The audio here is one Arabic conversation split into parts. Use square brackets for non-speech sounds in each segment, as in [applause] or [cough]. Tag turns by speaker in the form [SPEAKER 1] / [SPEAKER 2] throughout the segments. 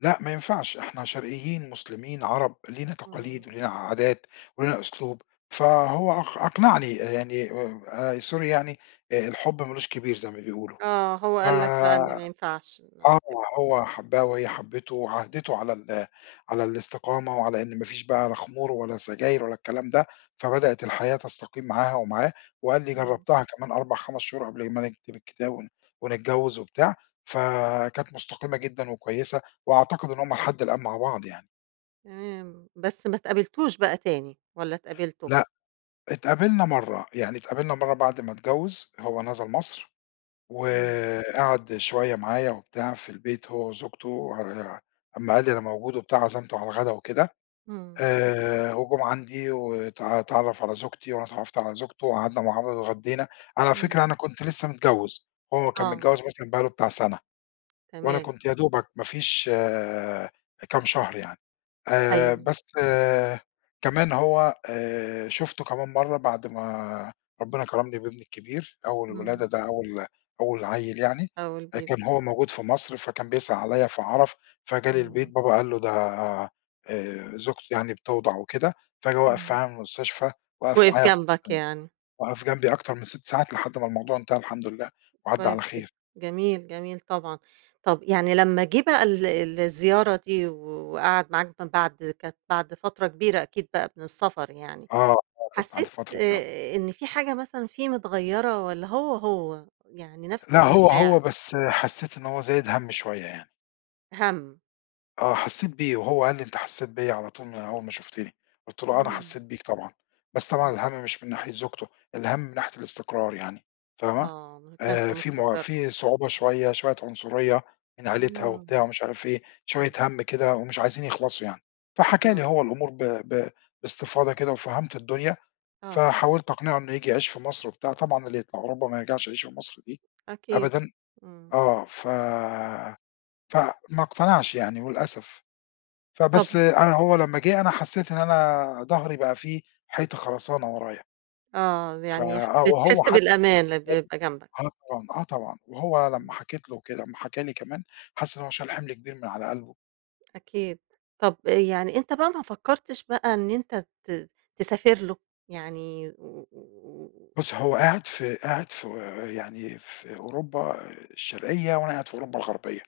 [SPEAKER 1] لأ ما ينفعش، إحنا شرقيين، مسلِمين، عرب، لينا تقاليد
[SPEAKER 2] امم.
[SPEAKER 1] ولينا عادات ولينا أسلوب، فهو أق أقنعني يعني آآ sorry يعني آآ الحُب ما لوش كبير زي ما بيقولوا،
[SPEAKER 2] آه، هو
[SPEAKER 1] ف
[SPEAKER 2] قال لك بقى إن ما ينفعش إن أنا
[SPEAKER 1] آه،
[SPEAKER 2] أسيبه
[SPEAKER 1] هو حَبّها وهي حبِّته وعاهدِته على ال على الإستقامة وعلى إن ما فيش بقى لا خمور ولا سجاير ولا الكلام ده، فبدأت الحياة تستقيم معاها ومعاه وقال لي
[SPEAKER 2] اهم.
[SPEAKER 1] جرّبتها كمان 4، 5 شهور قبل ما نكتِب الكِتاب ون ونتجوّز وبتاع، فكانت مستقيمة جدًا وكويسة، وأعتقد إن هُم لحد الآن مع بعض يعني.
[SPEAKER 2] تمام، بس ما اتقابلتوش بقى تاني، والّا اتقابلتم؟
[SPEAKER 1] لأ، اتقابلنا مرَّة، يعني اتقابلنا مرَّة بَعد ما اتجوّز، هو نزَل مصر
[SPEAKER 2] امم.
[SPEAKER 1] وقعَد شوية معايا وبتاع في البيت هو وزوجته آآ، أمّا قال لي أنا موجود وبتاع عزَمته على الغدا وكده
[SPEAKER 2] امم.
[SPEAKER 1] آآ، وجُم عَندي وت اتعرّف على زوجتي وأنا اتعرّفت على زوجته وقعَدنا مع بعض اتغدّينا. على فكرة
[SPEAKER 2] [unintelligible]
[SPEAKER 1] أنا كنت لسه متجوّز، هو كان
[SPEAKER 2] آه.
[SPEAKER 1] متجوز مثلًا بقى له بتاع سَنَة. وأنا
[SPEAKER 2] تمام.
[SPEAKER 1] كنت يا دوبك ما فيش كام شهر يعني، آآ
[SPEAKER 2] أيوه.
[SPEAKER 1] بس كمان هو آآ شُفته كمان مرَّة بَعد ما ربنا كرَمني بابني الكبير، أول الولادة،
[SPEAKER 2] امم.
[SPEAKER 1] ده أول أول عيّل يعني،
[SPEAKER 2] أول
[SPEAKER 1] آآ
[SPEAKER 2] بيبي،
[SPEAKER 1] كان هو
[SPEAKER 2] آه.
[SPEAKER 1] موجود في مصر فكان بيسأل عليَّ، فعرِف فجالي البيت
[SPEAKER 2] امم.
[SPEAKER 1] بابا قال له، ده آآ زوجتي يعني بتوضَع وكده، فجه وقَف في
[SPEAKER 2] إمم.
[SPEAKER 1] المستشفى، وقَف
[SPEAKER 2] وِقِف
[SPEAKER 1] معايا [unintelligible]
[SPEAKER 2] جنبك يعني.
[SPEAKER 1] وقف جنبي أكتر من 6 ساعات لحد ما الموضوع انتهى الحمد لله وعدّى على
[SPEAKER 2] كويس جدًا،
[SPEAKER 1] خير.
[SPEAKER 2] جميل، جميل طبعًا. طَب يعني لما جِه بقى ال ال الزيارة دي و وقعَد معاك من بعد كانت بعد فترة كبيرة أكيد بقى من السفر يعني،
[SPEAKER 1] آه، آه، كانت بعد
[SPEAKER 2] حسّيت
[SPEAKER 1] فترة فعلًا.
[SPEAKER 2] آآ إن في حاجة مثلًا فيه متغَيّرة والّا هو، هو، يعني نفْس
[SPEAKER 1] لأ هو هو
[SPEAKER 2] المشاعر.
[SPEAKER 1] بس حسّيت إن هو زايد هَم شوية يعني.
[SPEAKER 2] هَم.
[SPEAKER 1] آه، حسّيت بيه وهو قال لي: "أنت حسّيت بيَّ على طول من أول ما شُفتِني." قُلت له: "أنا
[SPEAKER 2] امم.
[SPEAKER 1] حسّيت بيك طبعًا." بس طبعًا
[SPEAKER 2] امم.
[SPEAKER 1] الهَم مش من ناحية زوجته، الهَم من ناحية الإستقرار يعني، فاهمة،
[SPEAKER 2] آه، ما كانش
[SPEAKER 1] آآ في م
[SPEAKER 2] مستقِر.
[SPEAKER 1] في صعوبة شوية، شوية عنصرية من عيلتها وبتاع
[SPEAKER 2] اهم،
[SPEAKER 1] ومش عارف إيه، شوية
[SPEAKER 2] إمم.
[SPEAKER 1] هَم كده ومش عايزين يخلَصوا يعني، فحكى
[SPEAKER 2] آه.
[SPEAKER 1] لي هو الأمور ب ب باستفاضة كده وفهَمت الدنيا
[SPEAKER 2] آه.
[SPEAKER 1] فحاولت أقنِعه إنه ييجي يعيش في مصر وبتاع، طبعًا اللي يطلع أوروبا ما يرجَعش يعيش في مصر دي
[SPEAKER 2] أكيد،
[SPEAKER 1] أبدًا.
[SPEAKER 2] امم.
[SPEAKER 1] آه، ف فما اقتنعش يعني للأسف، فبس،
[SPEAKER 2] طبعًا،
[SPEAKER 1] أنا هو
[SPEAKER 2] امم.
[SPEAKER 1] لما جِه أنا حسّيت إن أنا ضهري بقى في حيطة خرسانة ورايا.
[SPEAKER 2] آه، ز
[SPEAKER 1] ف
[SPEAKER 2] يعني
[SPEAKER 1] آه وهو
[SPEAKER 2] بتحس
[SPEAKER 1] حتى
[SPEAKER 2] بالأمان لمّا
[SPEAKER 1] [unintelligible]
[SPEAKER 2] يبقى جنبك.
[SPEAKER 1] آه طبعًا، آه طبعًا، وهو لمّا
[SPEAKER 2] [unintelligible]
[SPEAKER 1] حكيت له وكده لمّا حكى لي كمان حس إن هو شال حِمل كبير من على قلْبه.
[SPEAKER 2] أكيد. طَب أ يعني أنت بقى ما فكّرتش بقى إن أنت ت تسافر له؟ يعني و و و
[SPEAKER 1] بُصّي هو قاعد في قاعد في، يعني في أوروبا الشرقية وأنا قاعد في أوروبا الغربية،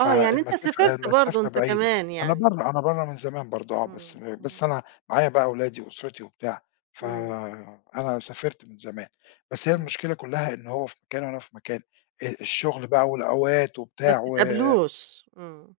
[SPEAKER 2] آه يعني أنت سافرت برضه
[SPEAKER 1] المسافة
[SPEAKER 2] أنت
[SPEAKER 1] بعيدة،
[SPEAKER 2] كمان
[SPEAKER 1] أنا
[SPEAKER 2] يعني؟
[SPEAKER 1] برَّه أنا برَّه من زمان برضه آه، بس
[SPEAKER 2] امم،
[SPEAKER 1] بس
[SPEAKER 2] اهم.
[SPEAKER 1] أنا معايا بقى ولادي وأُسرتي وبتاع،
[SPEAKER 2] امم.
[SPEAKER 1] فأنا سافرت من زمان بس هي
[SPEAKER 2] إمم.
[SPEAKER 1] المشكلة كلّها إن هو في مكان وأنا في مكان، أ الشغل بقى والأوقات
[SPEAKER 2] ما
[SPEAKER 1] وبتاع و
[SPEAKER 2] بتتقابلوش، امم.